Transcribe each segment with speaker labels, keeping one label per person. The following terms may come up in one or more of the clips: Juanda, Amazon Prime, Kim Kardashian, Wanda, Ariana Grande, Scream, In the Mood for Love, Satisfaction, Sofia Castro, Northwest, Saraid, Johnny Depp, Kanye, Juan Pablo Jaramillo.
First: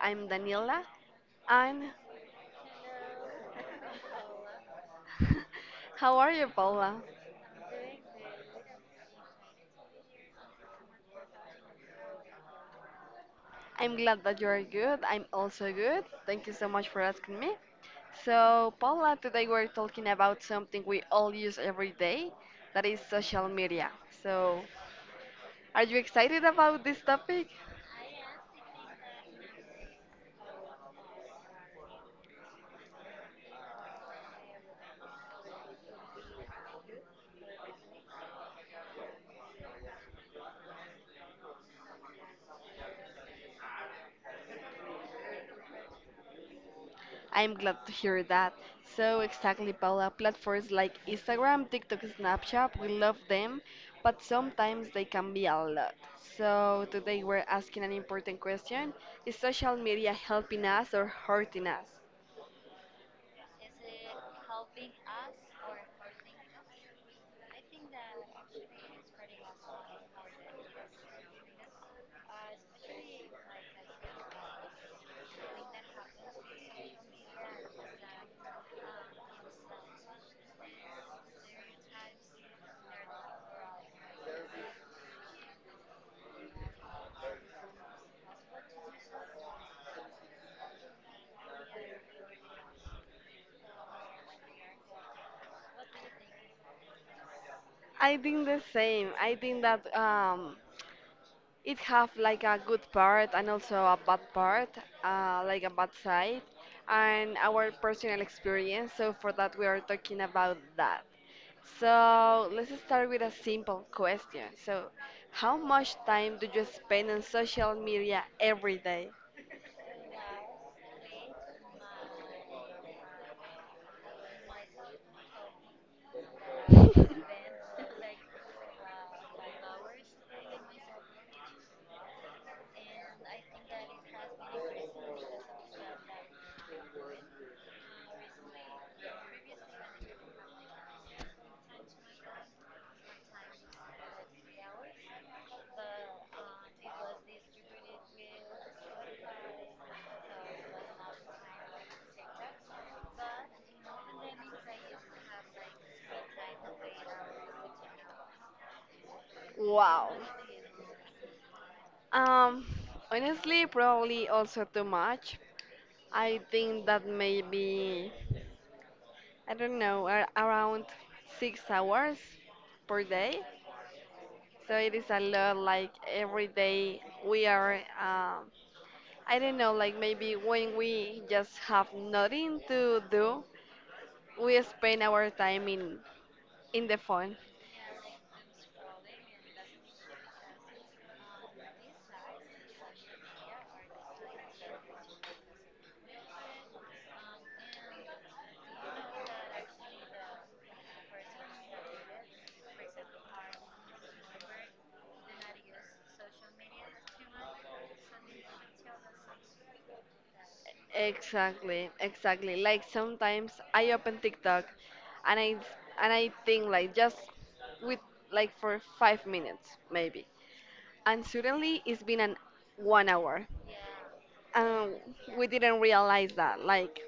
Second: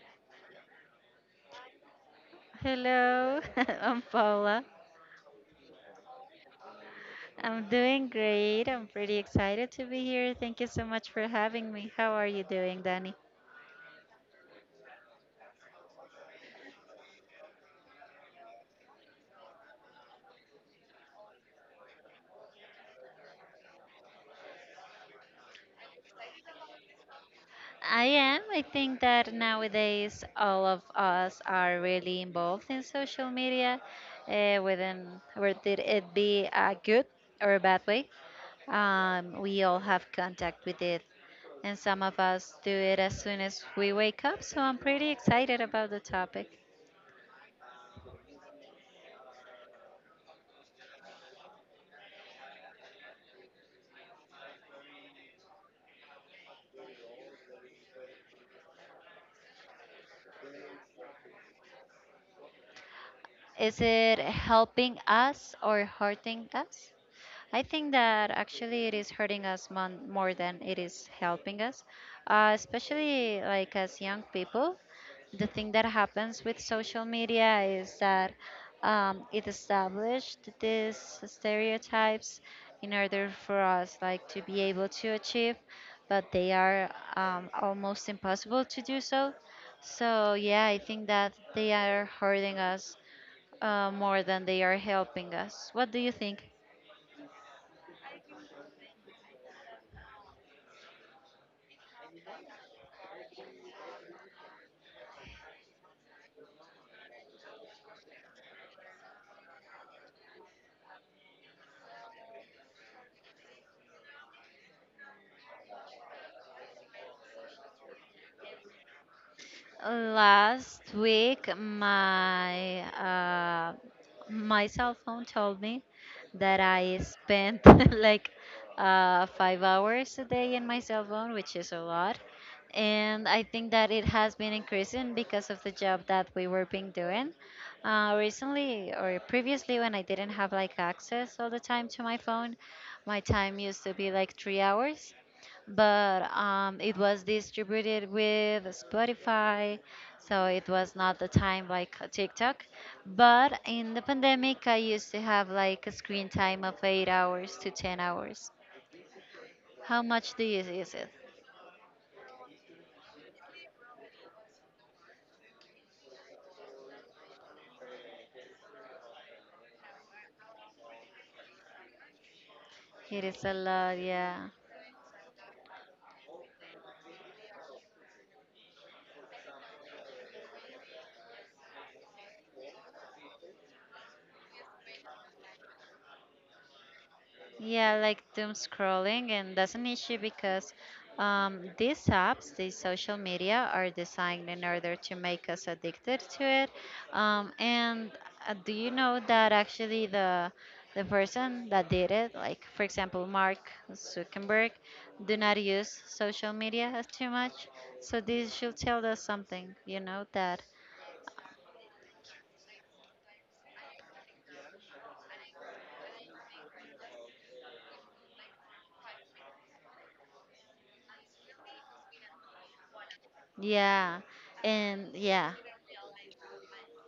Speaker 1: I'm Daniela. I'm
Speaker 2: Hello, I'm Paula.
Speaker 1: How are you, Paula?
Speaker 2: I'm doing great. I'm pretty excited to be here. Thank you so much for having me. How are you doing, Danny?
Speaker 1: I'm glad that you are good. I'm also good. Thank you so much for asking me. So, Paula, today we're talking about something we all use every day, that is social media. So, are you excited about this topic?
Speaker 2: I am. I think that nowadays all of us are really involved in social media, within whether it be a good or a bad way. We all have contact with it, and some of us do it as soon as we wake up. So I'm pretty excited about the topic.
Speaker 1: I'm glad to hear that. So exactly, Paula, platforms like Instagram, TikTok, Snapchat, we love them, but sometimes they can be a lot. So today we're asking an important question. Is social media helping us or hurting us?
Speaker 2: Is it helping us or hurting us? I think that actually it is hurting us more than it is helping us, especially like as young people. The thing that happens with social media is that it established these stereotypes in order for us like to be able to achieve, but they are almost impossible to do so. So yeah, I think that they are hurting us more than they are helping us. What do you think?
Speaker 1: I think the same. I think that it have like a good part and also a bad part, like a bad side, and our personal experience. So for that, we are talking about that. So let's start with a simple question. So, how much time do you spend on social media every day?
Speaker 2: Last week, my my cell phone told me that I spent like 5 hours a day in my cell phone, which is a lot. And I think that it has been increasing because of the job that we were being doing. Recently or previously, when I didn't have like access all the time to my phone, my time used to be like 3 hours but it was distributed with Spotify, so it was not the time like TikTok. But in the pandemic, I used to have like a screen time of 8 hours to 10 hours. How
Speaker 1: Wow.
Speaker 2: much do you use it?
Speaker 1: Um, honestly, probably also too much. I think that maybe, I don't know, around 6 hours per
Speaker 2: It
Speaker 1: day.
Speaker 2: is a lot, yeah.
Speaker 1: So it is a lot, like every day we are, um, I don't know, like maybe when we just have nothing to do, we spend our time in the phone.
Speaker 2: Yeah, like doom scrolling, and that's an issue because these apps, these social media, are designed in order to make us addicted to it. And do you know that actually the person that did it, like for example Mark Zuckerberg, do not use social media as too much. So this should tell us something, you know that.
Speaker 1: Exactly, exactly. Like sometimes I open TikTok and I and I think like just with like for 5 minutes maybe. And suddenly it's been an one hour.
Speaker 2: Yeah,
Speaker 1: And
Speaker 2: and
Speaker 1: we
Speaker 2: yeah.
Speaker 1: didn't realize that. Like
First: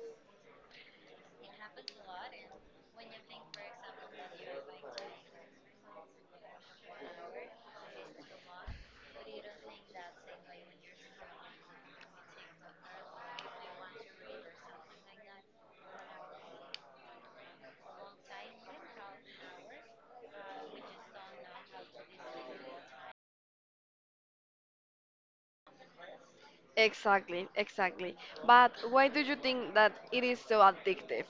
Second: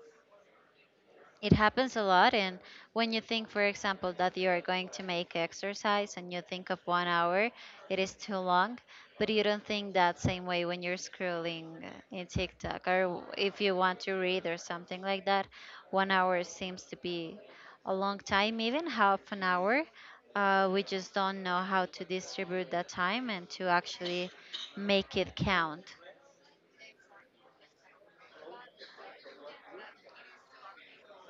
Speaker 2: It happens a lot. And when you think, for example, that you are going to make exercise and you think of one hour, it is too long. But you don't think that same way when you're scrolling in TikTok or if you want to read or something like that. One hour seems to be a long time, even half an hour. We just don't know how to distribute that time and to actually make it count.
Speaker 1: exactly, exactly. But why do you think that it is so addictive?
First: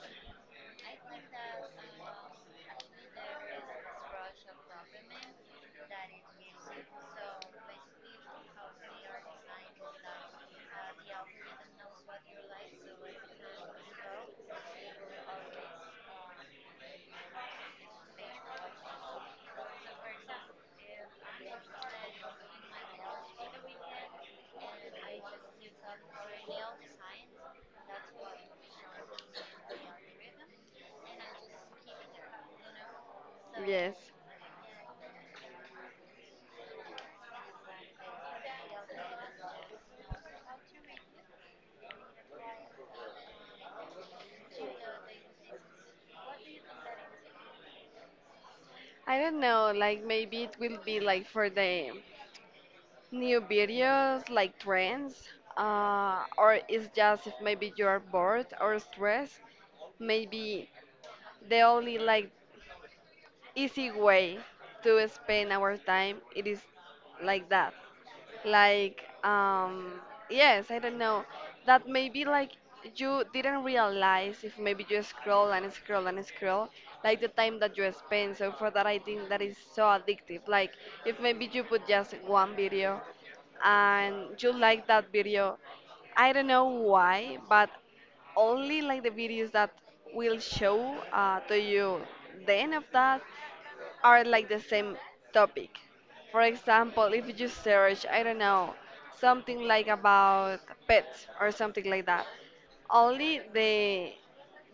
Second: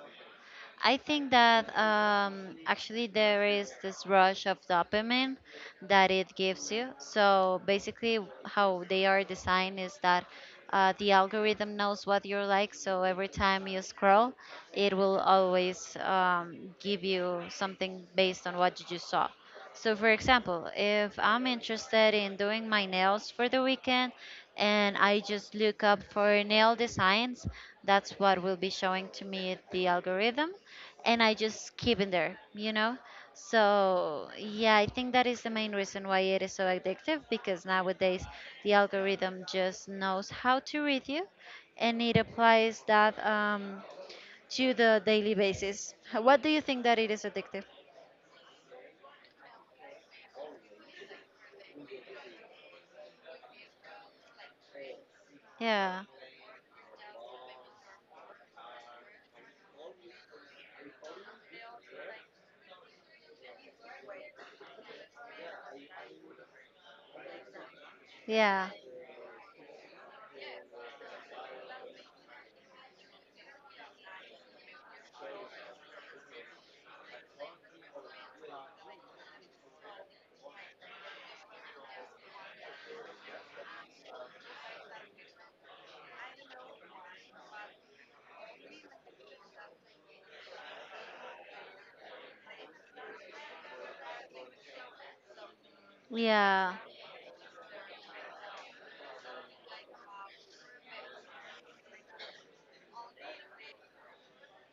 Speaker 2: I think that actually there is this rush of dopamine that it gives you. So basically, how they are designed is that the algorithm knows what you like. So every time you scroll, it will always give you something based on what you just saw. So, for example, if I'm interested in doing my nails for the weekend and I just look up for nail designs, that's what will be showing to me the algorithm and I just keep in there, you know?
Speaker 1: Yes.
Speaker 2: So, yeah, I think that is the main reason why it is so addictive because nowadays the algorithm just knows how to read you and it applies that to the daily basis. What do you think that it is addictive?
Speaker 1: I don't know, like maybe it will be like for the new videos, like trends,
Speaker 2: Yeah,
Speaker 1: or it's just if maybe you're bored or stressed, maybe the only like easy way to spend our time it is like that,
Speaker 2: yeah,
Speaker 1: like yes, I don't know, that maybe like you didn't realize if maybe you scroll and scroll and scroll, like the time that you spend. So for that I think that is so addictive, like if maybe you put just one video and you like that video, I don't know why, but only like the videos that will show to you the end of that are like the same topic. For
Speaker 2: yeah,
Speaker 1: example, if you search, I don't know, something like about pets or something like that, only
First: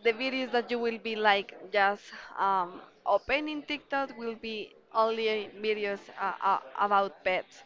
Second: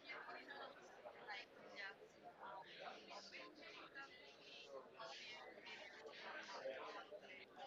Speaker 1: the videos that you will be like just opening TikTok will be only videos about pets.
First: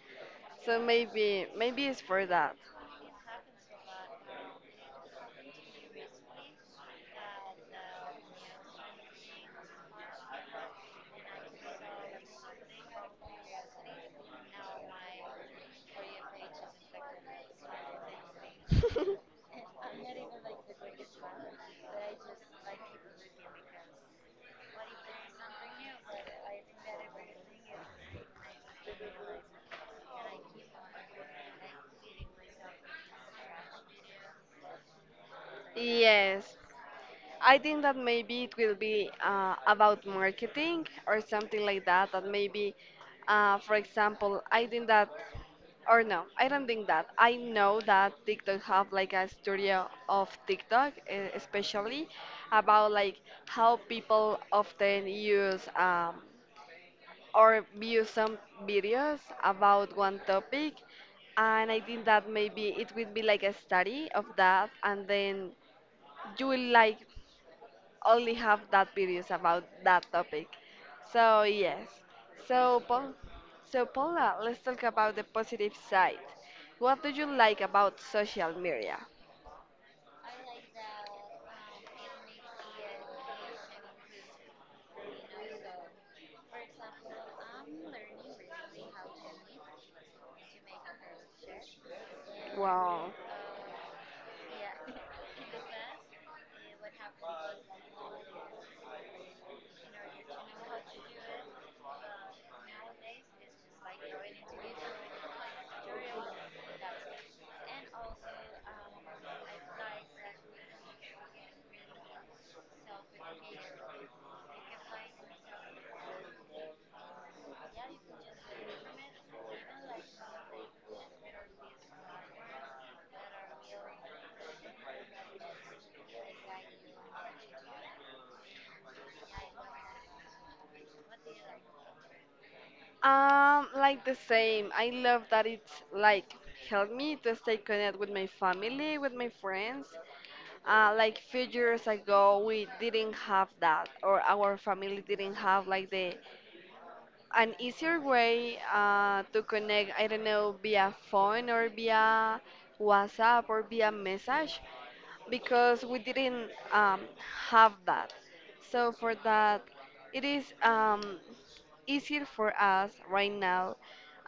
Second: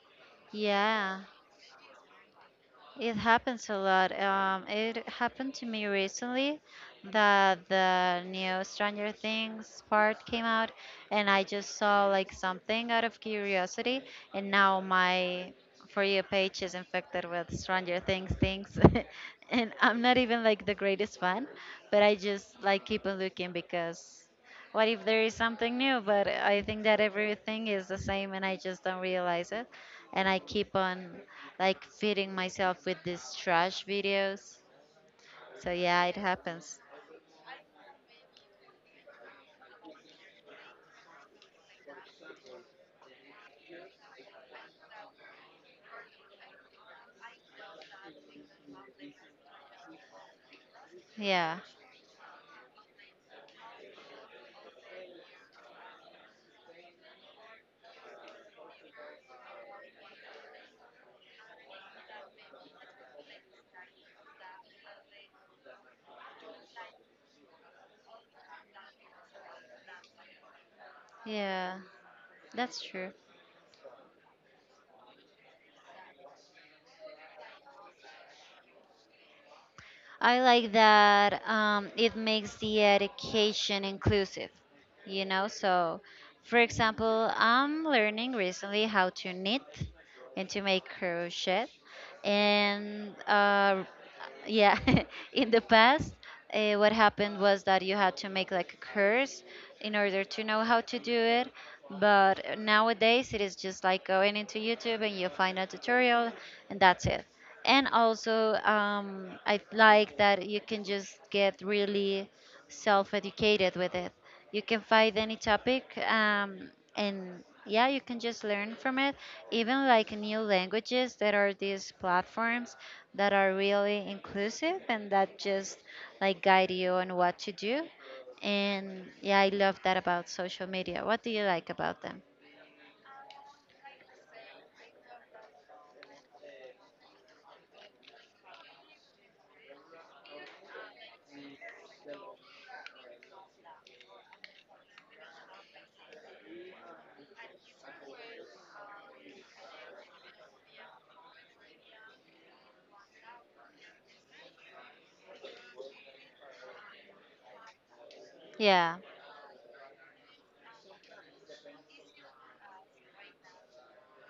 Speaker 1: So
Speaker 2: yeah.
Speaker 1: maybe maybe it's for that.
Speaker 2: It happens a lot. It happened to me recently that the new Stranger Things part came out, and I just saw like something out of curiosity, and now my For You page is infected with Stranger Things things, and I'm not even like the greatest fan, but I just like keep on looking because what if there is something new? But I think that everything is the same, and I just don't realize it, and I keep on like feeding myself with these trash videos. So yeah, it
Speaker 1: Yes,
Speaker 2: happens.
Speaker 1: I think that maybe it will be about marketing or something like that. That maybe, for example, I think that, or no, I don't think that. I know that TikTok have like a studio of TikTok, eh,
Speaker 2: Yeah,
Speaker 1: especially about like how people often use or view some videos about one topic, and I think that maybe it will be like a study of that, and then you will like only have that videos about that topic. So
Speaker 2: yeah,
Speaker 1: yes.
Speaker 2: that's
Speaker 1: So
Speaker 2: true.
Speaker 1: Paul, so Paula, let's talk about the positive side. What do you like about social media?
Speaker 2: I like that it makes the education inclusive, you know. So, for example, I'm learning recently how to knit and to make crochet.
Speaker 1: Wow.
Speaker 2: And yeah in the past what happened was that you had to make like a course in order to know how to do it but nowadays it is just like going into youtube and you find a tutorial and that's it and also I like that you can just get really self-educated with it you can find any topic, and yeah, you can just learn from it. Even like new languages, there are these platforms that are really inclusive and that just like guide you on what to do. And yeah, I love that about social media. What do you like about them?
Speaker 1: Like the same. I love that it's like helped me to stay connected with my family, with my friends. Like few years ago, we didn't have that, or our family didn't have like the an easier way to connect, I don't know, via phone or via WhatsApp or via message because we didn't have that. So,
Speaker 2: Yeah,
Speaker 1: for that, it is easier for us right now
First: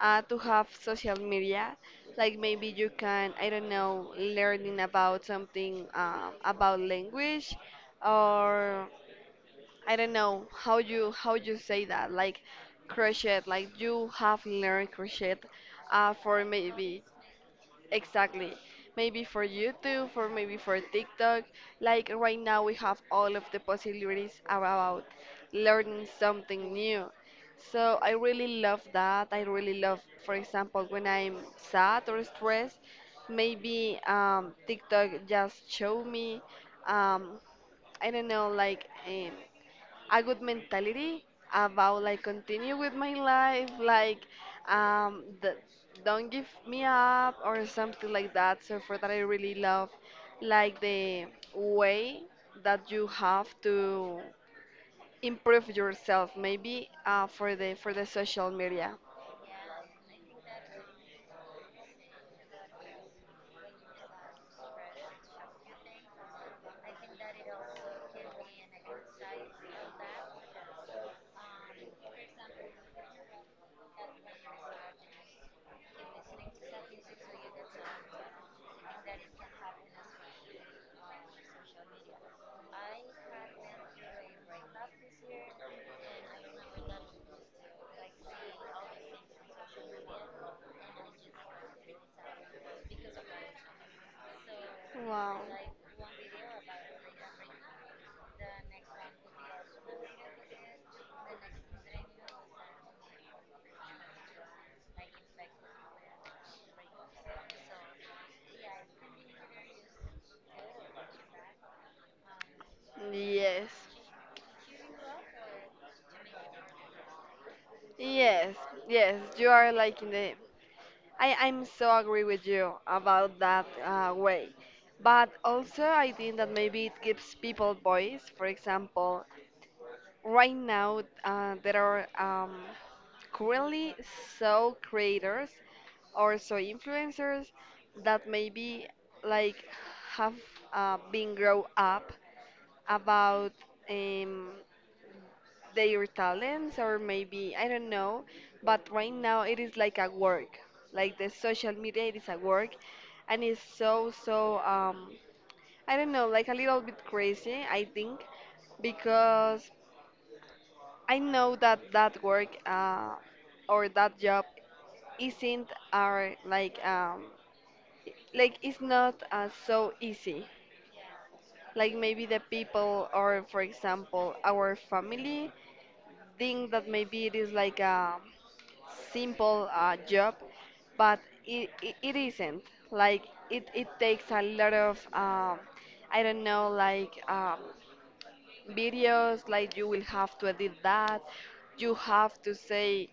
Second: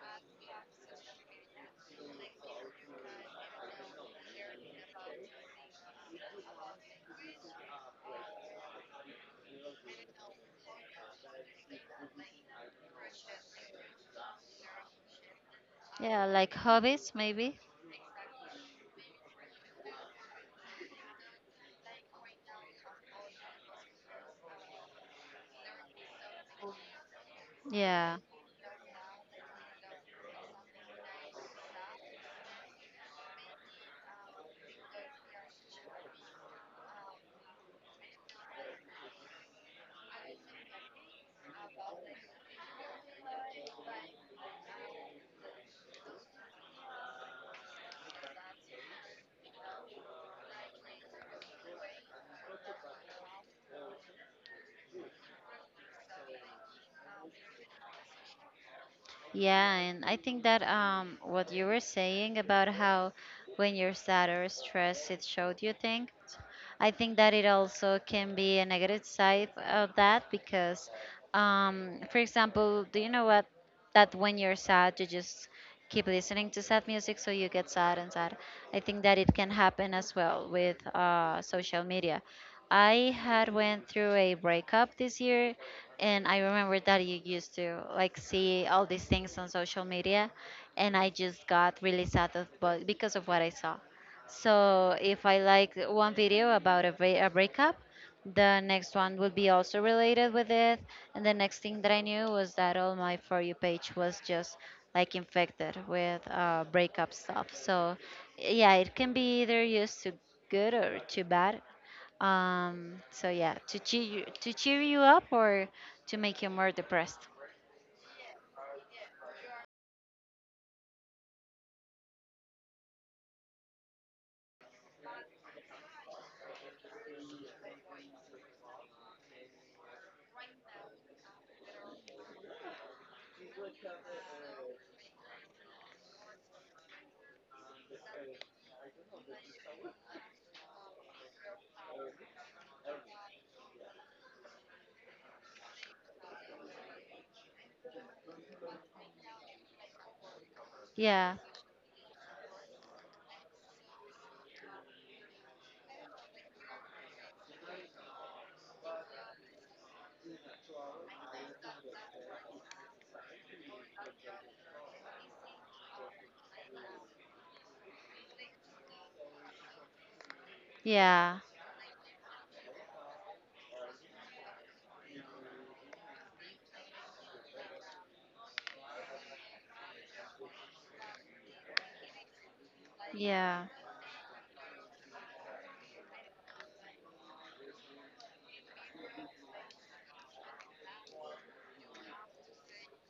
Speaker 1: to have social media. Like maybe you can, I don't know, learning about something about language or I don't know how you say that, like crochet, like you have learned crochet
Speaker 2: yeah,
Speaker 1: for
Speaker 2: like
Speaker 1: maybe
Speaker 2: hobbies maybe.
Speaker 1: exactly, maybe for YouTube, for maybe for TikTok, like right now we have all of the possibilities about learning something new. So I
Speaker 2: Yeah.
Speaker 1: really love that. I really love, for example, when I'm sad or stressed, maybe TikTok just show me um, I don't know, like a good mentality about like continue with my life, like um the, don't give me up or something like that. So for that I really love like the way that you have to improve yourself maybe for the social media.
Speaker 2: Yeah, and I think that what you were saying about how when you're sad or stressed, it showed you things. I think that it also can be a negative side of that because, for example, do you know what? That when you're sad, you just keep listening to sad music, so you get sad and sad. I think that it can happen as well with social media. I had went through a breakup this year, and I remember that you used to like see all these things on social media, and I just got really sad of, but because of what I saw. So if
Speaker 1: Wow.
Speaker 2: I like one video about a breakup, the next one would be also related with it, and the next thing that I knew was that all my for you page was just like infected with breakup stuff. So yeah, it can be either used to good or too bad so yeah,
Speaker 1: Yes,
Speaker 2: to to cheer you up or to make you more depressed.
Speaker 1: yes, yes. You are like in the. I'm so agree with you about that way, but also I think that maybe it gives people voice. For example, right now there are currently so creators or so influencers that maybe like have been grow up about um, their talents or maybe I don't know, but right now it is like a work, like the
Speaker 2: Yeah,
Speaker 1: social media it is a work, and it's so so I don't know, like a little bit crazy I think because I know that that work or that job isn't our like it's not so easy.
Speaker 2: yeah,
Speaker 1: Like maybe the people or for example our family think that maybe it is like a simple job, but it isn't. Like
Speaker 2: yeah,
Speaker 1: it takes a lot of I don't know like videos. Like you will have to edit that. You have to say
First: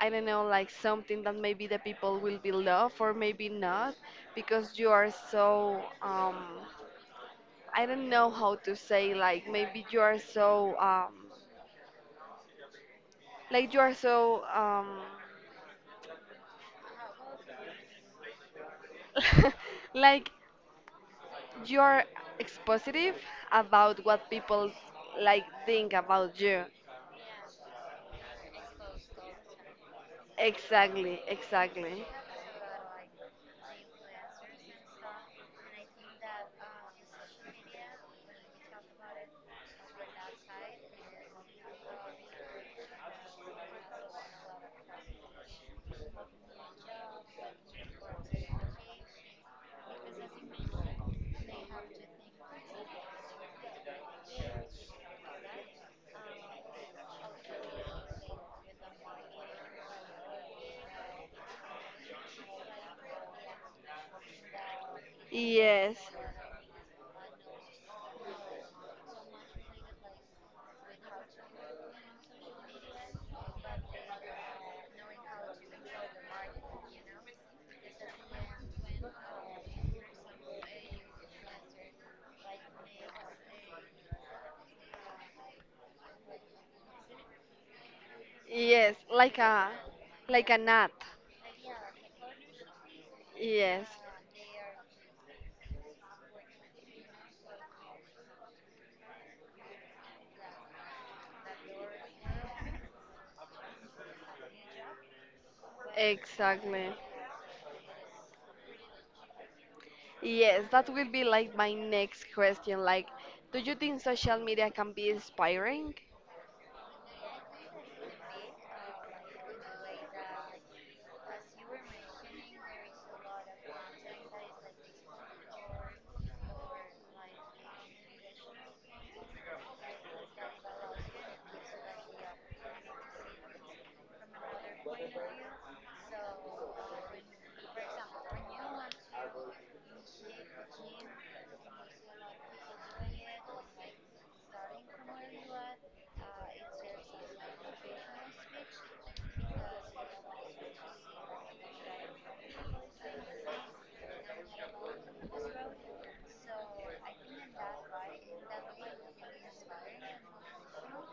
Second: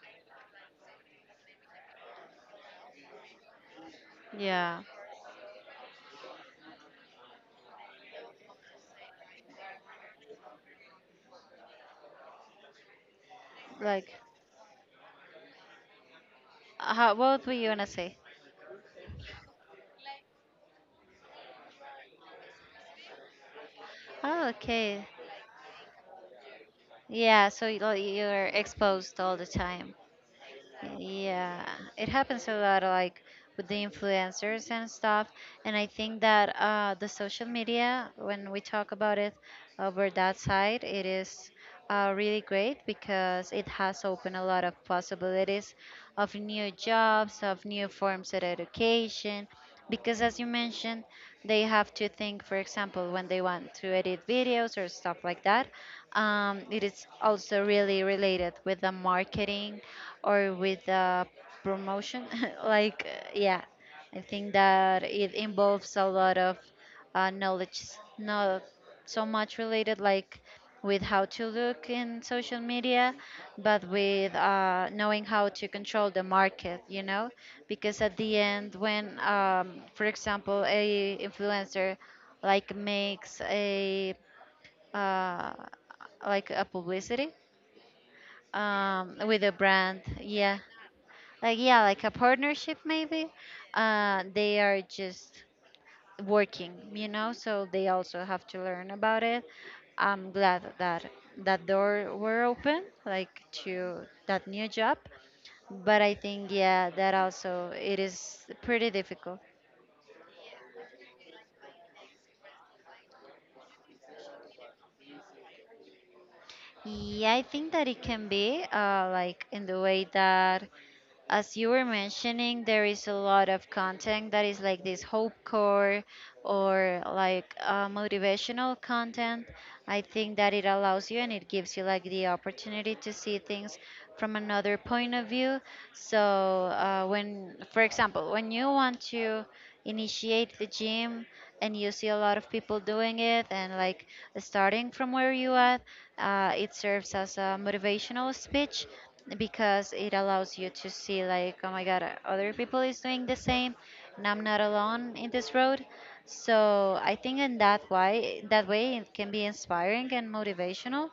Speaker 1: I don't know, like something that maybe the people will be love or maybe not, because
Speaker 2: yeah.
Speaker 1: you are so I don't know how to say, like maybe you are so like you are
Speaker 2: Like,
Speaker 1: so
Speaker 2: how, what were you gonna say?
Speaker 1: like you are expositive about what
Speaker 2: Oh,
Speaker 1: people
Speaker 2: okay.
Speaker 1: like think about you.
Speaker 2: Yeah, so like, you're exposed all the time.
Speaker 1: Exactly,
Speaker 2: Yeah,
Speaker 1: exactly.
Speaker 2: it happens a lot, like with the influencers and stuff. And I think that the social media, when we talk about it over that side, it is really great because it has opened a lot of possibilities of new jobs, of new forms of education, because as you mentioned they have to think for example when they want to edit videos or stuff like that it is also really related with the marketing or with the promotion like yeah I think that it involves
Speaker 1: Yes,
Speaker 2: a lot of knowledge not so much related like with how to look in social media, but with knowing how to control the market, you know, because at the end, when, for example, a influencer like makes a uh, like a publicity
Speaker 1: yes,
Speaker 2: with a brand,
Speaker 1: like a nut.
Speaker 2: yeah, like a partnership maybe,
Speaker 1: Yes,
Speaker 2: they are just working, you know, so they also have to learn about it. I'm glad that that door were open, like to that new job. But I think, yeah,
Speaker 1: exactly.
Speaker 2: that also it is pretty difficult.
Speaker 1: Yes, that will be like my next question. Like, do you think social media can be inspiring?
Speaker 2: Yeah, I think that it can be like in the way that as you were mentioning, there is a lot of content that is like this hope core or like motivational content. I think that it allows you and it gives you like the opportunity to see things from another point of view. So, for example, when you want to initiate the gym and you see a lot of people doing it and like starting from where you at, it serves as a motivational speech because it allows you to see like, oh my God, other people is doing the same, and I'm not alone in this road. So I think in that way, that way it can be inspiring and motivational.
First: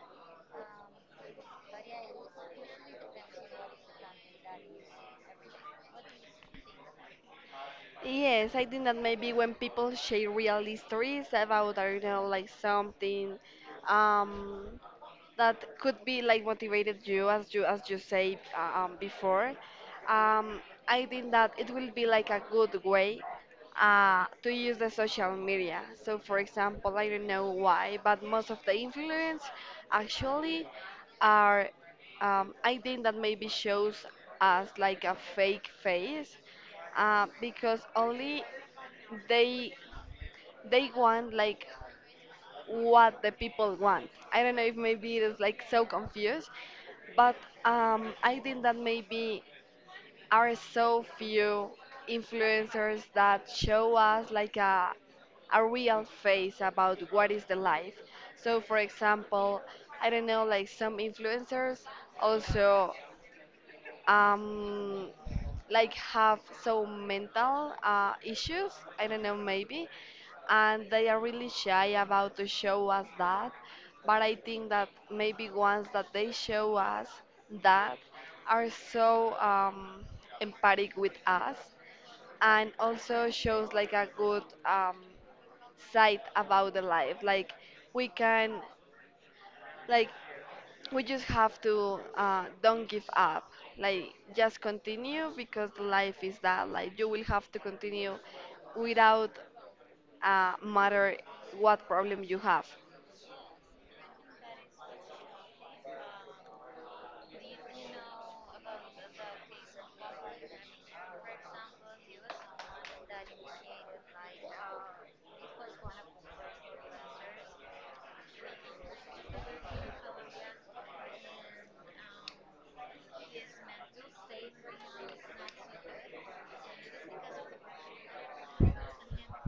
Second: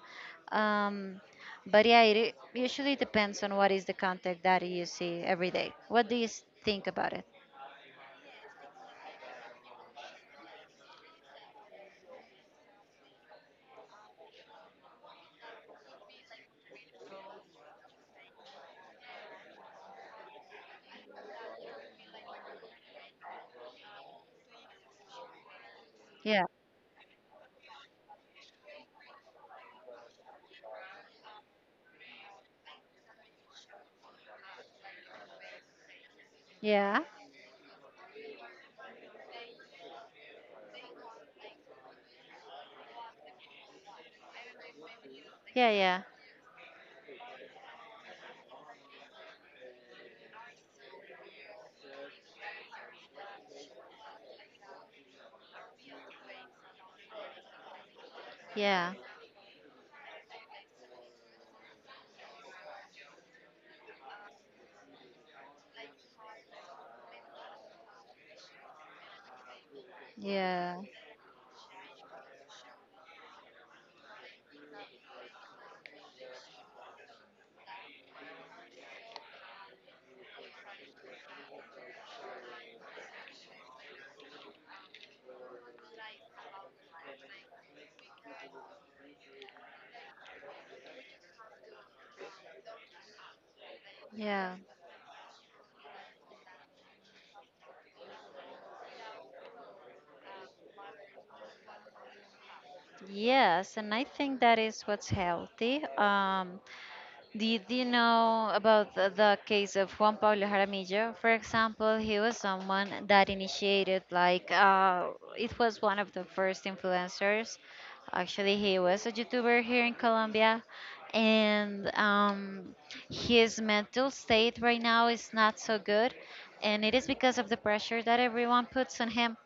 Speaker 2: Um, but yeah, it usually depends on what is the content that you see every day. What do you think about it?
Speaker 1: Yes, I think that maybe when people share real stories about, I don't know, like something, um, that could be like motivated you as you as you say before, um, I think that it will be like a good way to use the social media. So for
Speaker 2: Yeah.
Speaker 1: example, I don't know why, but most of the influence actually are I think that maybe shows us like a fake face
Speaker 2: Yeah.
Speaker 1: because only they they want like what the people want. I don't know if maybe it is like
Speaker 2: Yeah.
Speaker 1: so
Speaker 2: Yeah.
Speaker 1: confused, but I think that maybe are so few influencers that show us like a real face about what is the life. So for
Speaker 2: Yeah.
Speaker 1: example, I don't know, like some influencers also um, like have so mental issues. I don't know, maybe,
Speaker 2: Yeah.
Speaker 1: and they are really shy about to show us that. But I think that maybe once that they show us that, are so empathic with us, and also shows like a good side about the life. Like we can like we just have to don't give up, like
Speaker 2: Yeah.
Speaker 1: just continue because the life is that, like you will have to continue without matter what problem you have.
Speaker 2: Yes, and I think that is what's healthy. Did you know about the case of Juan Pablo Jaramillo? For example, he was someone that initiated, like, it was one of the first influencers. Actually, he was a YouTuber here in Colombia, and his mental state right now is not so good, and it is because of the pressure that everyone puts on him.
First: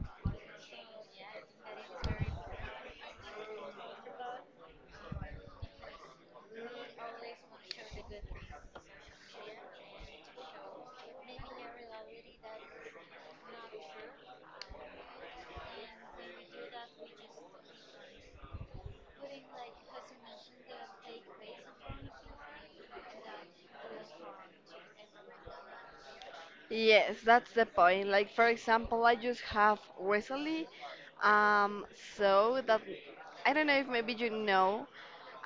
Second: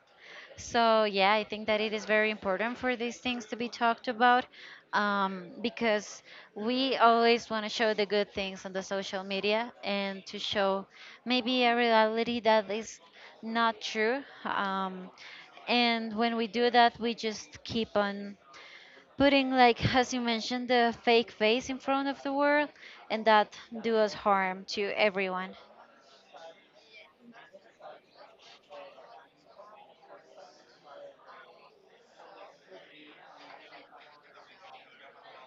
Speaker 2: So, yeah, I think that it is very important for these things to be talked about because we always want to show the good things on the social media and to show maybe a reality that is not true. And when we do that, we just keep on putting, like, as you mentioned, the fake face in front of the world, and that do us harm to everyone.
Speaker 1: Yes, that's the point. Like for example, I just have recently um so that I don't know if maybe you know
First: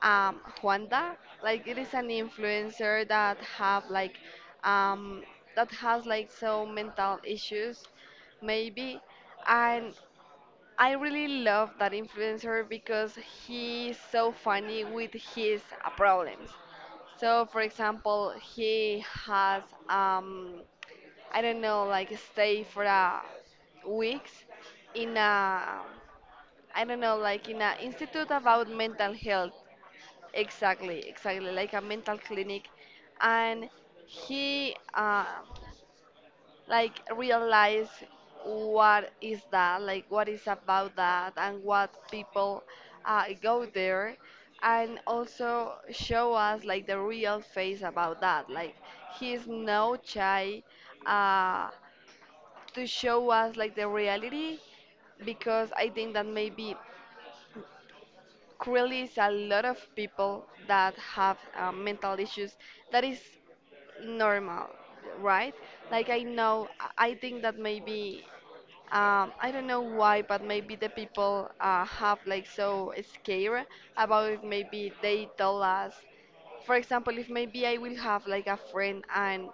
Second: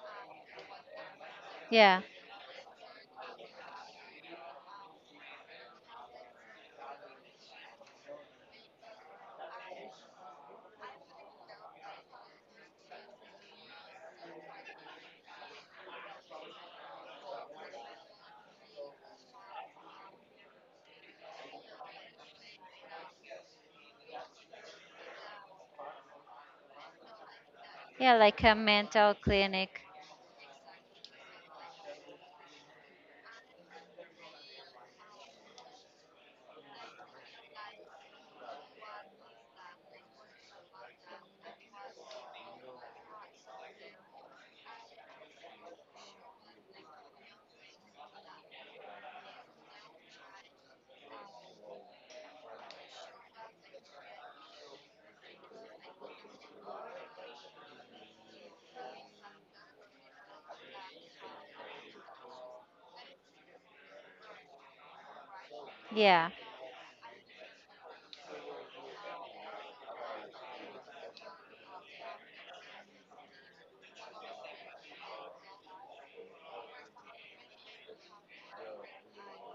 Speaker 1: Juanda. Like it is
Speaker 2: Yeah,
Speaker 1: an influencer that have like um that has like so mental issues maybe, and I really love that influencer because he's so funny with his problems. So, for example, he has I don't know, like stay for a weeks in a I don't know, like in a
Speaker 2: yeah,
Speaker 1: institute
Speaker 2: like a
Speaker 1: about
Speaker 2: mental
Speaker 1: mental health.
Speaker 2: clinic.
Speaker 1: Exactly, exactly, like a mental clinic, and he like realized what is that, like what is about that, and what people go there, and also show us like the real face about that. Like he's no shy. Uh, to show us like the reality because I think that maybe currently is a lot of people that have mental issues that is normal, right? Like I
Speaker 2: Yeah.
Speaker 1: know, I think that maybe I don't know why, but maybe the people have like so scared about it. Maybe they tell us, for example, if maybe I will have like a friend and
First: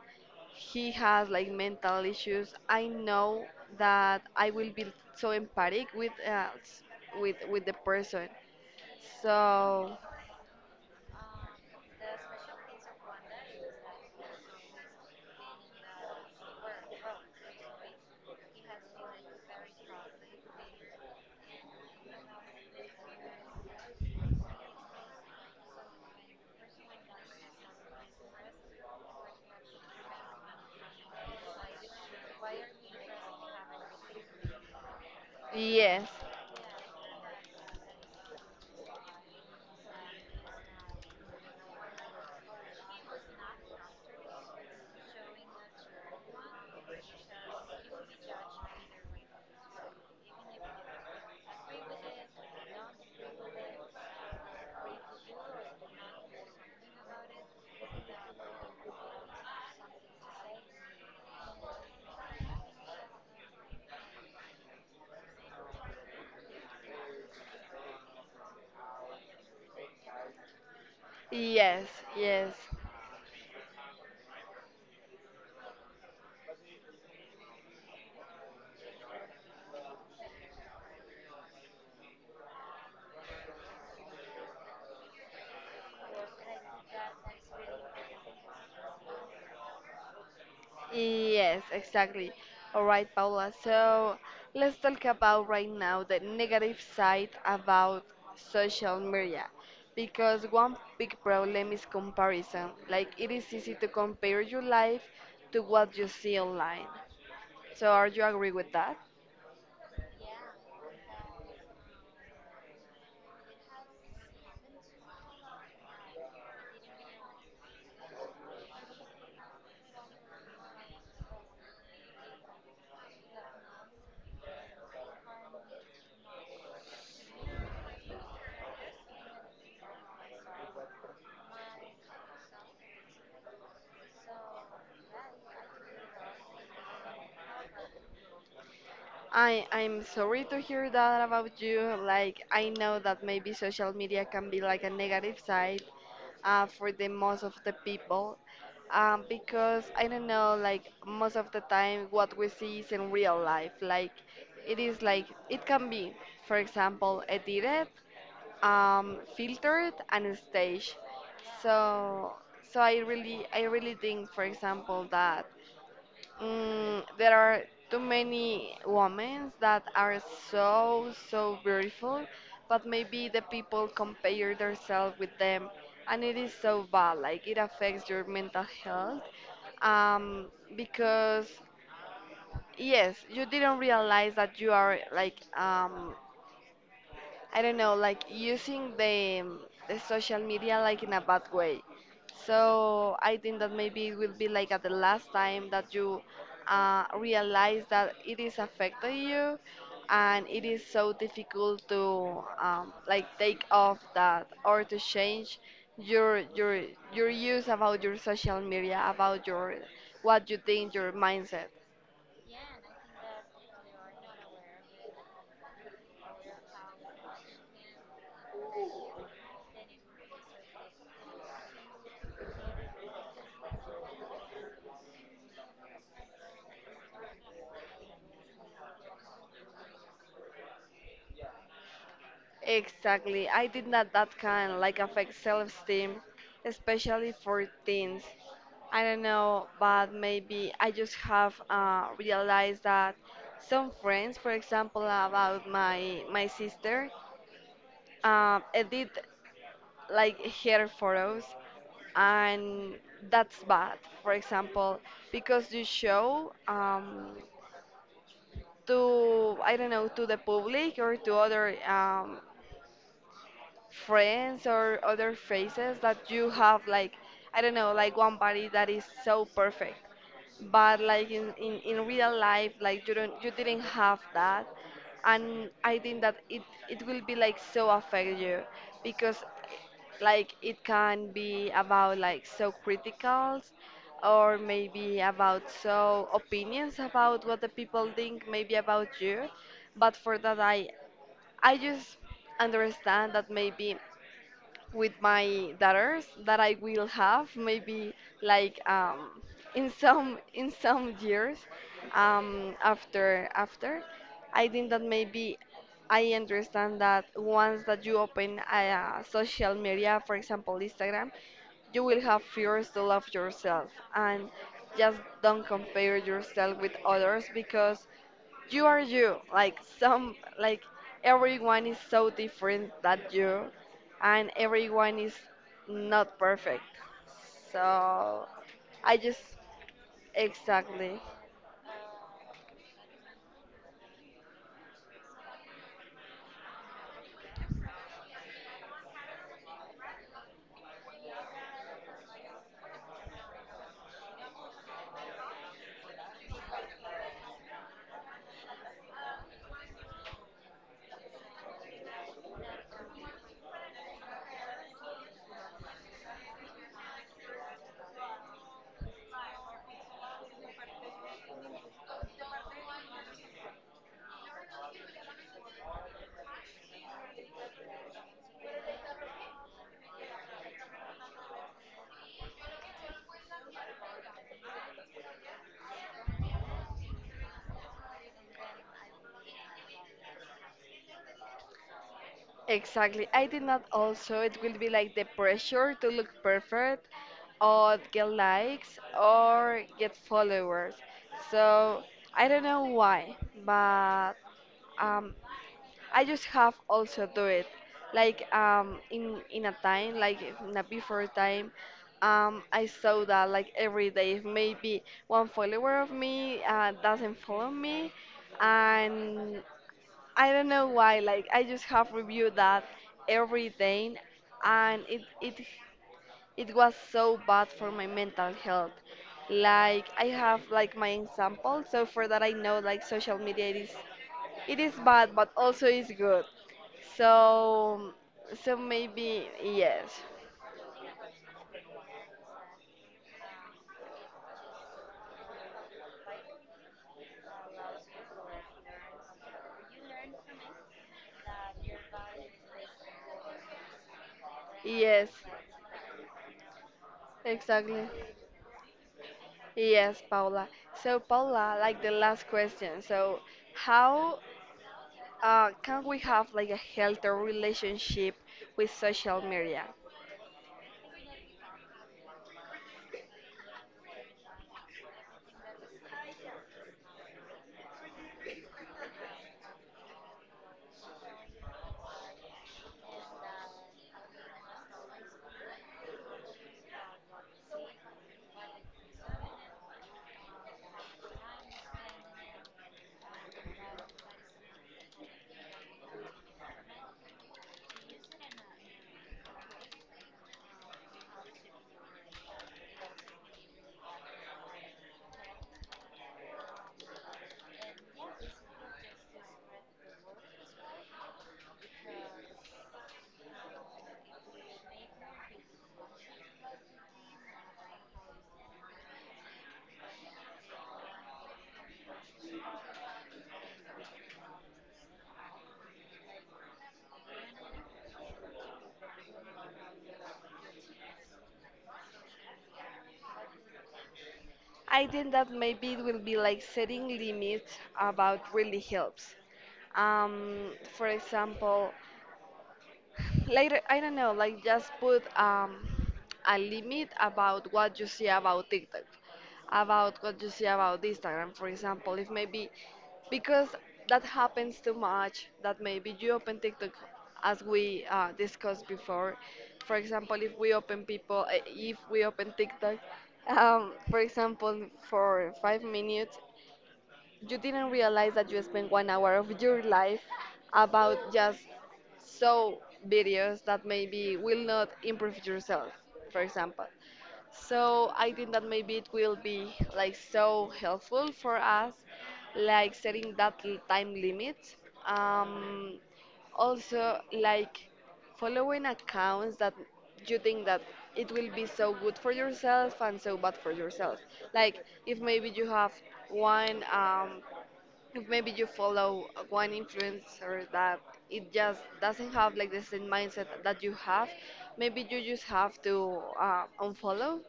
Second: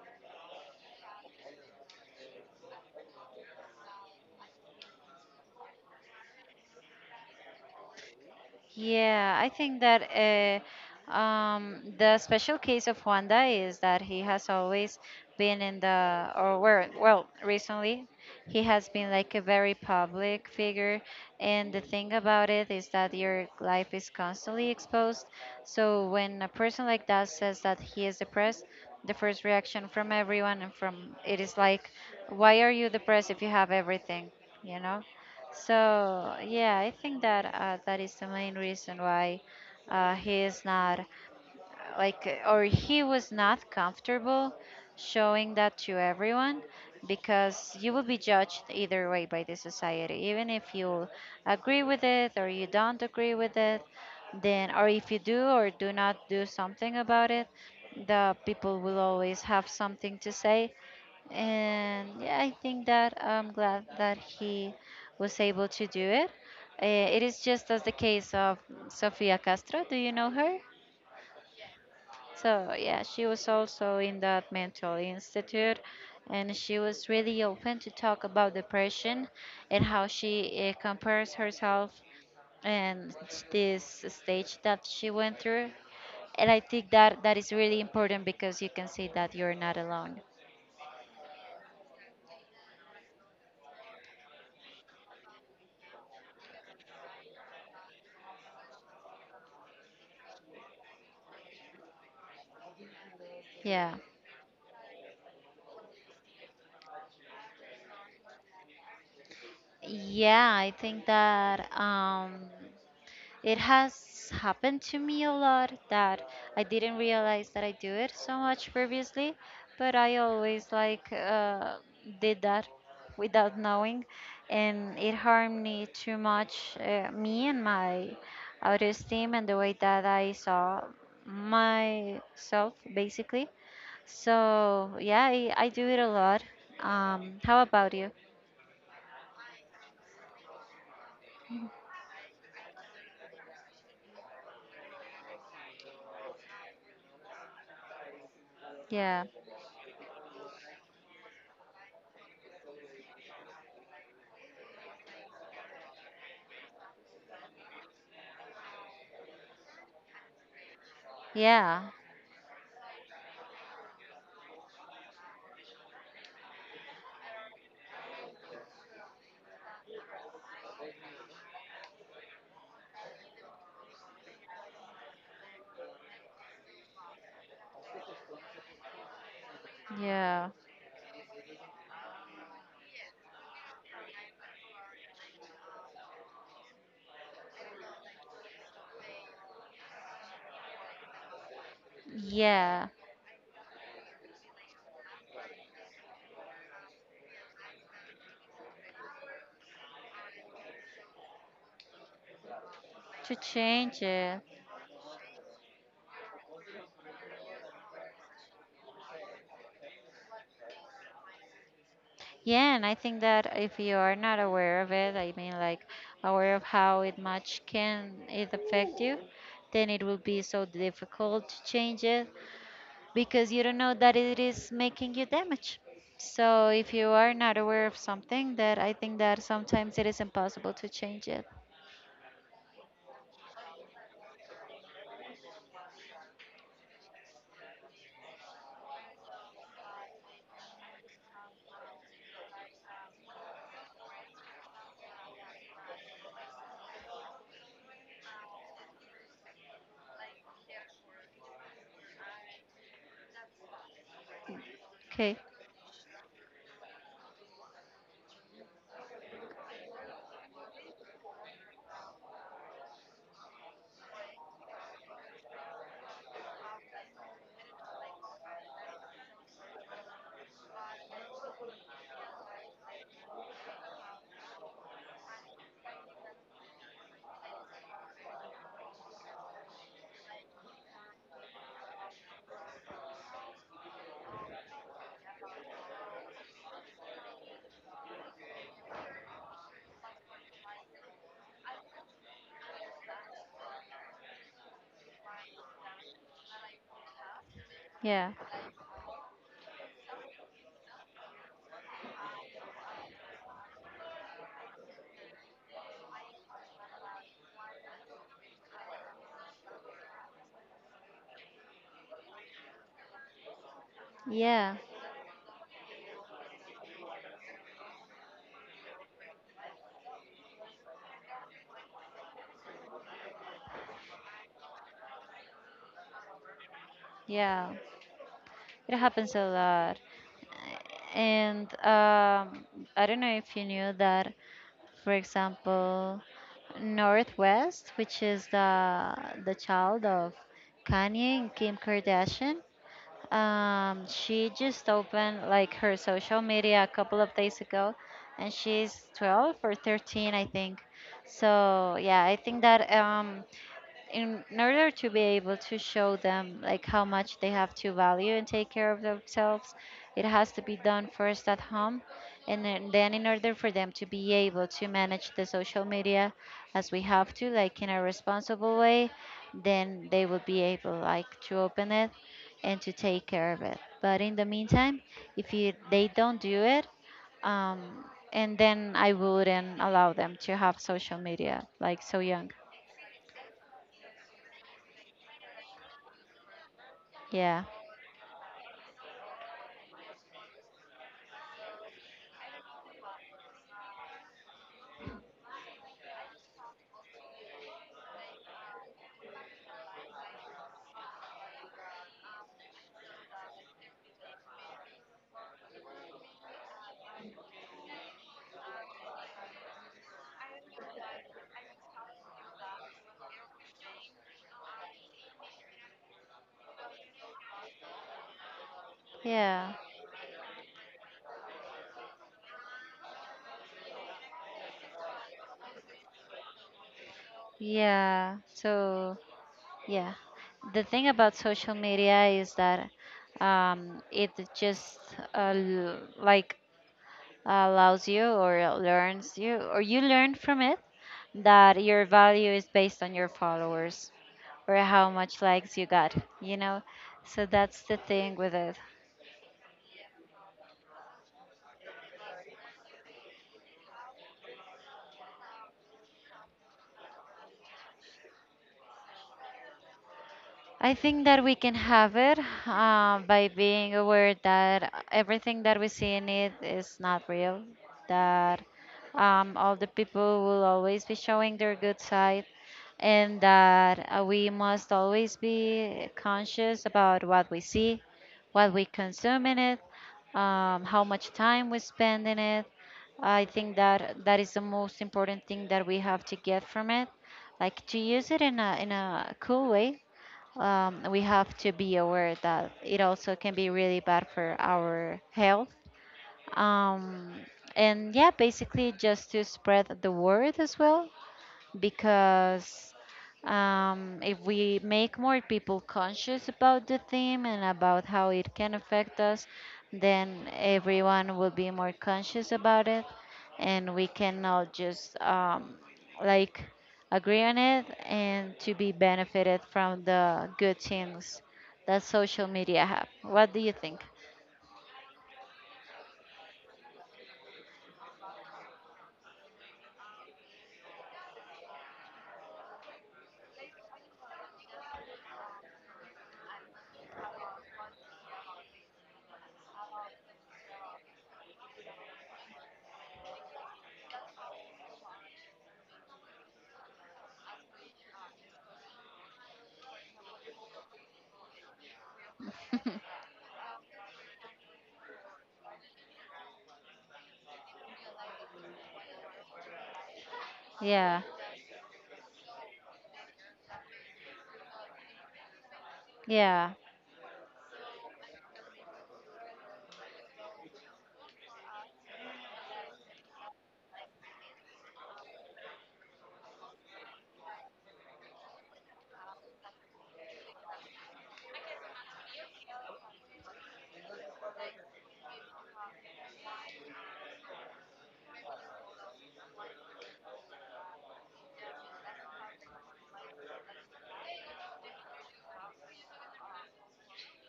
Speaker 1: he has like mental issues, I know that I will be so empathic with with the person.
Speaker 2: Yeah, I think
Speaker 1: So
Speaker 2: that the special case of Wanda is that he has always been in the, or where, well, recently, he has been like a very public figure. And the thing about it is that your life is constantly exposed. So when a person like that says that he is depressed, the first reaction from everyone and from it is like, why are you depressed if you have everything? You know?
Speaker 1: yes,
Speaker 2: So yeah, I think that that is the main reason why he is not like or he was not comfortable showing that to everyone because you will be judged either way by the society, even if you agree with it or you don't agree with it, then, or if you do or do not do something about it, the people will always have something to say. And yeah, I think that I'm glad that he was able to do it. Uh, it is just as the case of Sofia Castro. Do you know her?
Speaker 1: yes, yes.
Speaker 2: So, yeah, she was also in that mental institute and she was really open to talk about depression and how she compares herself and this stage that she went through. And I think that that is really important because you can see that you're not alone.
Speaker 1: Yes, exactly. All right, Paula. So let's talk about right now the negative side about social media. Because one big problem is comparison. Like it is easy to
Speaker 2: Yeah.
Speaker 1: compare your life to what you see online. So are you agree with that?
Speaker 2: Yeah, I think that it has happened to me a lot that I didn't realize that I do it so much previously, but I always like, did that without knowing, and it harmed me too much, me and my autoesteem and the way that I saw myself basically. So yeah, I do it a lot. How about you?
Speaker 1: I'm sorry to hear that about you. Like I know that maybe social media can be like a negative side for the most of the people,
Speaker 2: Yeah,
Speaker 1: because I don't know, like most of the time what we see is in real life. Like it is like it can be, for example, edited, filtered, and staged.
Speaker 2: yeah,
Speaker 1: So so I really think, for example, that. Mm, there are too many women that are so so beautiful, but maybe the people compare themselves with them, and it is so bad. Like it affects your mental health, um,
Speaker 2: yeah,
Speaker 1: because yes, you didn't realize that you are I don't know, like using the social media like in a bad way.
Speaker 2: yeah.
Speaker 1: So I think that maybe it will be like at the last time that you realize that it is affecting you, and it is so difficult to like
Speaker 2: To
Speaker 1: take off
Speaker 2: change it.
Speaker 1: that or to change your your use about your social media about your what you think your mindset.
Speaker 2: Yeah, and I think that if you are not aware of it, I mean, like aware of how it much can it affect you, then it will be so difficult to change it because you don't know that it is making you damage. So if you are not aware of something, that I think that sometimes it is impossible to change it.
Speaker 1: Exactly. I did not that kind like affect self-esteem, especially for teens. I don't know, but maybe I just have realized that some friends, for example, about my sister, edit like her photos, and that's bad. For example,
Speaker 2: Okay.
Speaker 1: because you show to I don't know to the public or to other friends or other faces that you have like I don't know like one body that is so perfect, but like in real life like you don't you didn't have that. And I think that it will be like so affect you because like it can be about like so criticals or maybe about so opinions about what the people think maybe about you. But for that I just understand that maybe with my daughters that I will have maybe
Speaker 2: Yeah.
Speaker 1: like um, in some years after I think that maybe I understand that once that you open a, social media, for example Instagram, you will have fears to love yourself, and
Speaker 2: Yeah.
Speaker 1: just don't compare yourself with others because you are you like some like everyone is so different that you, and everyone is not perfect.
Speaker 2: Yeah.
Speaker 1: So
Speaker 2: It
Speaker 1: I
Speaker 2: happens
Speaker 1: just
Speaker 2: a lot.
Speaker 1: exactly.
Speaker 2: And I don't know if you knew that. For example, Northwest, which is the child of Kanye and Kim Kardashian. She just opened like her social media a couple of days ago, and she's 12 or 13, I think. So yeah, I think that in order to be able to show them like how much they have to value and take care of themselves, it has to be done first at home, and then in order for them to be able to manage the social media as we have to, like in a responsible way, then they will be able like to open it and to take care of it. But in the meantime, if you, they don't do it, um, and then I wouldn't allow them to have social media like so young.
Speaker 1: Exactly, I did not also it will be like the pressure to look perfect
Speaker 2: Yeah.
Speaker 1: or get likes or get followers. So I don't know why, but um, I just have also do it like in a time like in a before time. I saw that like every day maybe one follower of me doesn't follow me. And I don't know why, like I just have reviewed that every day, and it was so bad for my mental health.
Speaker 2: Yeah.
Speaker 1: Like I have like my example, so for that I know like social media, it is bad, but also it's good. So
Speaker 2: Yeah.
Speaker 1: so
Speaker 2: So,
Speaker 1: maybe
Speaker 2: yeah.
Speaker 1: yes.
Speaker 2: The thing about social media is that it just like allows you or learns you, or you learn from it that your value is based on your followers or how
Speaker 1: Yes,
Speaker 2: much likes you got, you know? So that's the
Speaker 1: exactly.
Speaker 2: thing with it.
Speaker 1: Yes, Paula. So Paula, like the last question, so how can we have like a healthy relationship with social media?
Speaker 2: I think that we can have it by being aware that everything that we see in it is not real, that all the people will always be showing their good side, and that we must always be conscious about what we see, what we consume in it, how much time we spend in it. I think that that is the most important thing that we have to get from it, like to use it in a cool way. We have to be aware that it also can be really bad for our health. Um, and yeah, basically just to spread the word as well because if we make more people conscious about the theme and about how it can affect us, then everyone will be more conscious about it, and we can all just like agree on it and to be benefited from the good things that social media have. What do you think?
Speaker 1: I think that maybe it will be like setting limits about really helps. For example, later, I don't know, like just put a limit about what you see about TikTok, about what you see about Instagram, for example. If maybe, because that happens too much, that maybe you open TikTok as we discussed before. For example, if we open people, eh, if we open TikTok, for example, for 5 minutes you didn't realize that you spent one hour of your life about
Speaker 2: Yeah,
Speaker 1: just so videos that maybe will not improve yourself, for
Speaker 2: yeah,
Speaker 1: example. So I think that maybe it will be like so helpful for us, like setting that time limit. Um, also, like following accounts that you think that it will be so good for yourself and so bad for yourself, like if maybe you have one if maybe you follow one influencer that it just doesn't have like the same mindset that you have, maybe you just have to unfollow,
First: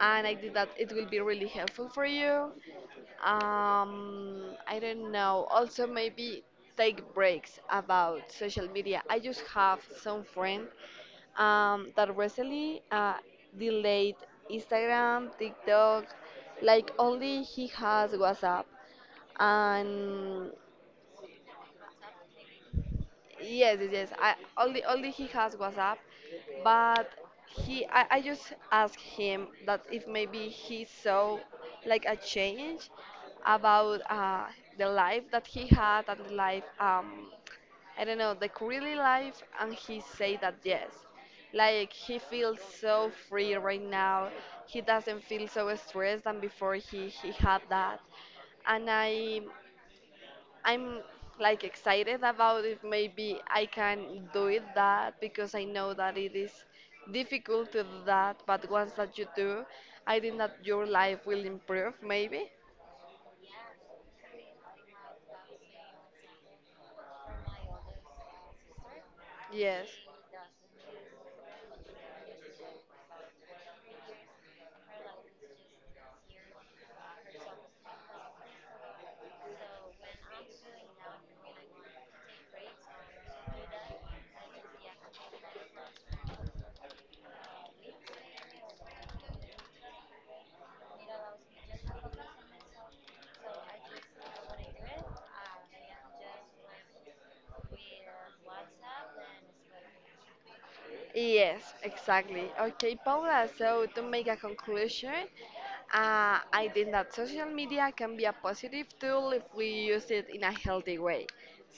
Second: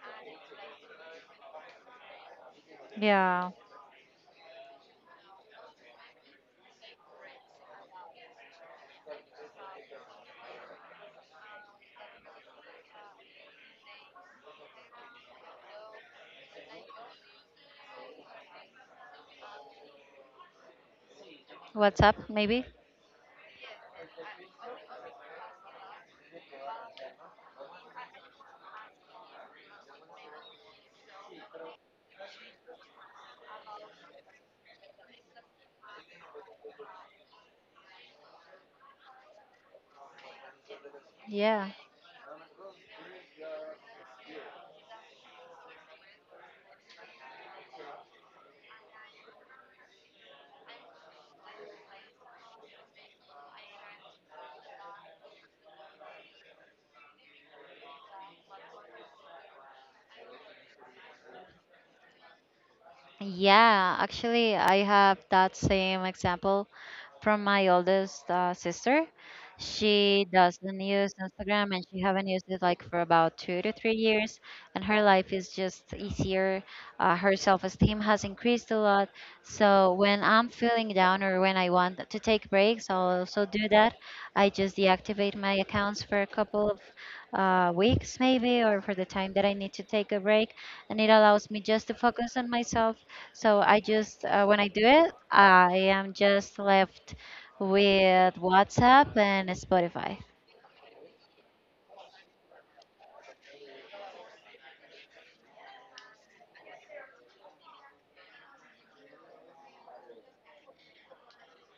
Speaker 1: and I think that it will be really helpful for you.
Speaker 2: yeah.
Speaker 1: I don't know. Also, maybe take breaks about social media. I just have some friend that recently delayed Instagram, TikTok, like only he has WhatsApp and.
Speaker 2: WhatsApp maybe?
Speaker 1: Yes, yes, yes. I only he has WhatsApp, but he I just asked him that if maybe he saw like a change about the life that he had and the life I don't know the currently life, and he said that yes.
Speaker 2: Yeah.
Speaker 1: Like he feels so free right now. He doesn't feel so stressed than before he had that. And I'm like excited about if maybe I can do it that, because I know that it is difficult to do that, but once that you do, I think that your life will improve maybe.
Speaker 2: Yeah, actually, I have that same example from my oldest sister.
Speaker 1: Yes.
Speaker 2: She doesn't use Instagram and she haven't used it like for about 2 to 3 years, and her life is just easier. Her self-esteem has increased a lot. So when I'm feeling down or when I want to take breaks, I'll also do that. I just deactivate my accounts for a couple of weeks maybe, or for the time that I need to take a break, and it allows me just to focus on myself, so I just, when I do it, I am just left with WhatsApp and Spotify.
Speaker 1: Yes, exactly. Okay, Paula, so to make a conclusion, I think that social media can be a positive tool if we use it in a healthy way.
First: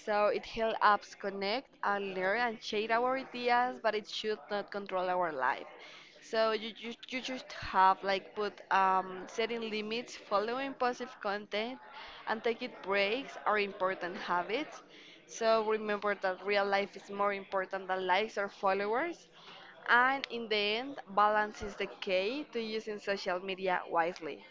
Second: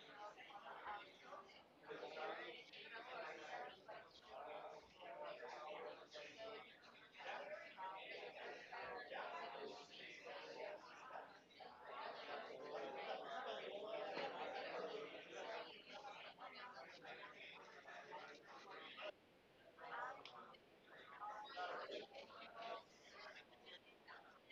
Speaker 1: So it helps us connect and learn and share our ideas, but it should not control our life. So you just have like put setting limits, following positive content, and taking breaks are important habits. So remember that real life is more important than likes or followers. And in the end, balance is the key to using social media wisely.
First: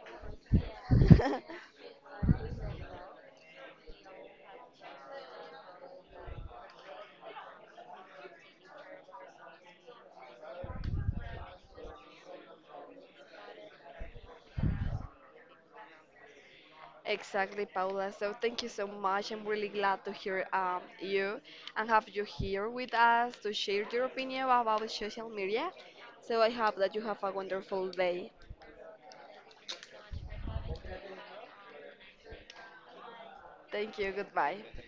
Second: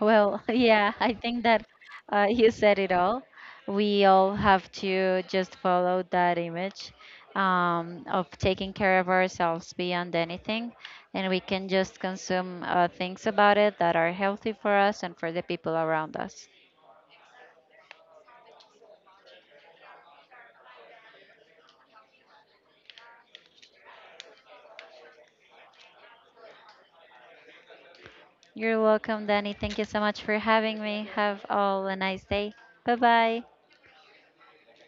Speaker 2: Well, yeah, I think that you said it all. We all have to just follow that image of taking care of ourselves beyond anything. And we can just consume things about it that are healthy for us and for the people around us.
Speaker 1: Exactly, Paula. So thank you so much. I'm really glad to hear you and have you here with us to share your opinion about social media. So I hope that you have a wonderful day.
Speaker 2: You're welcome, Danny. Thank you so much for having me. Have all a nice day. Bye bye.
Speaker 1: Thank you. Goodbye.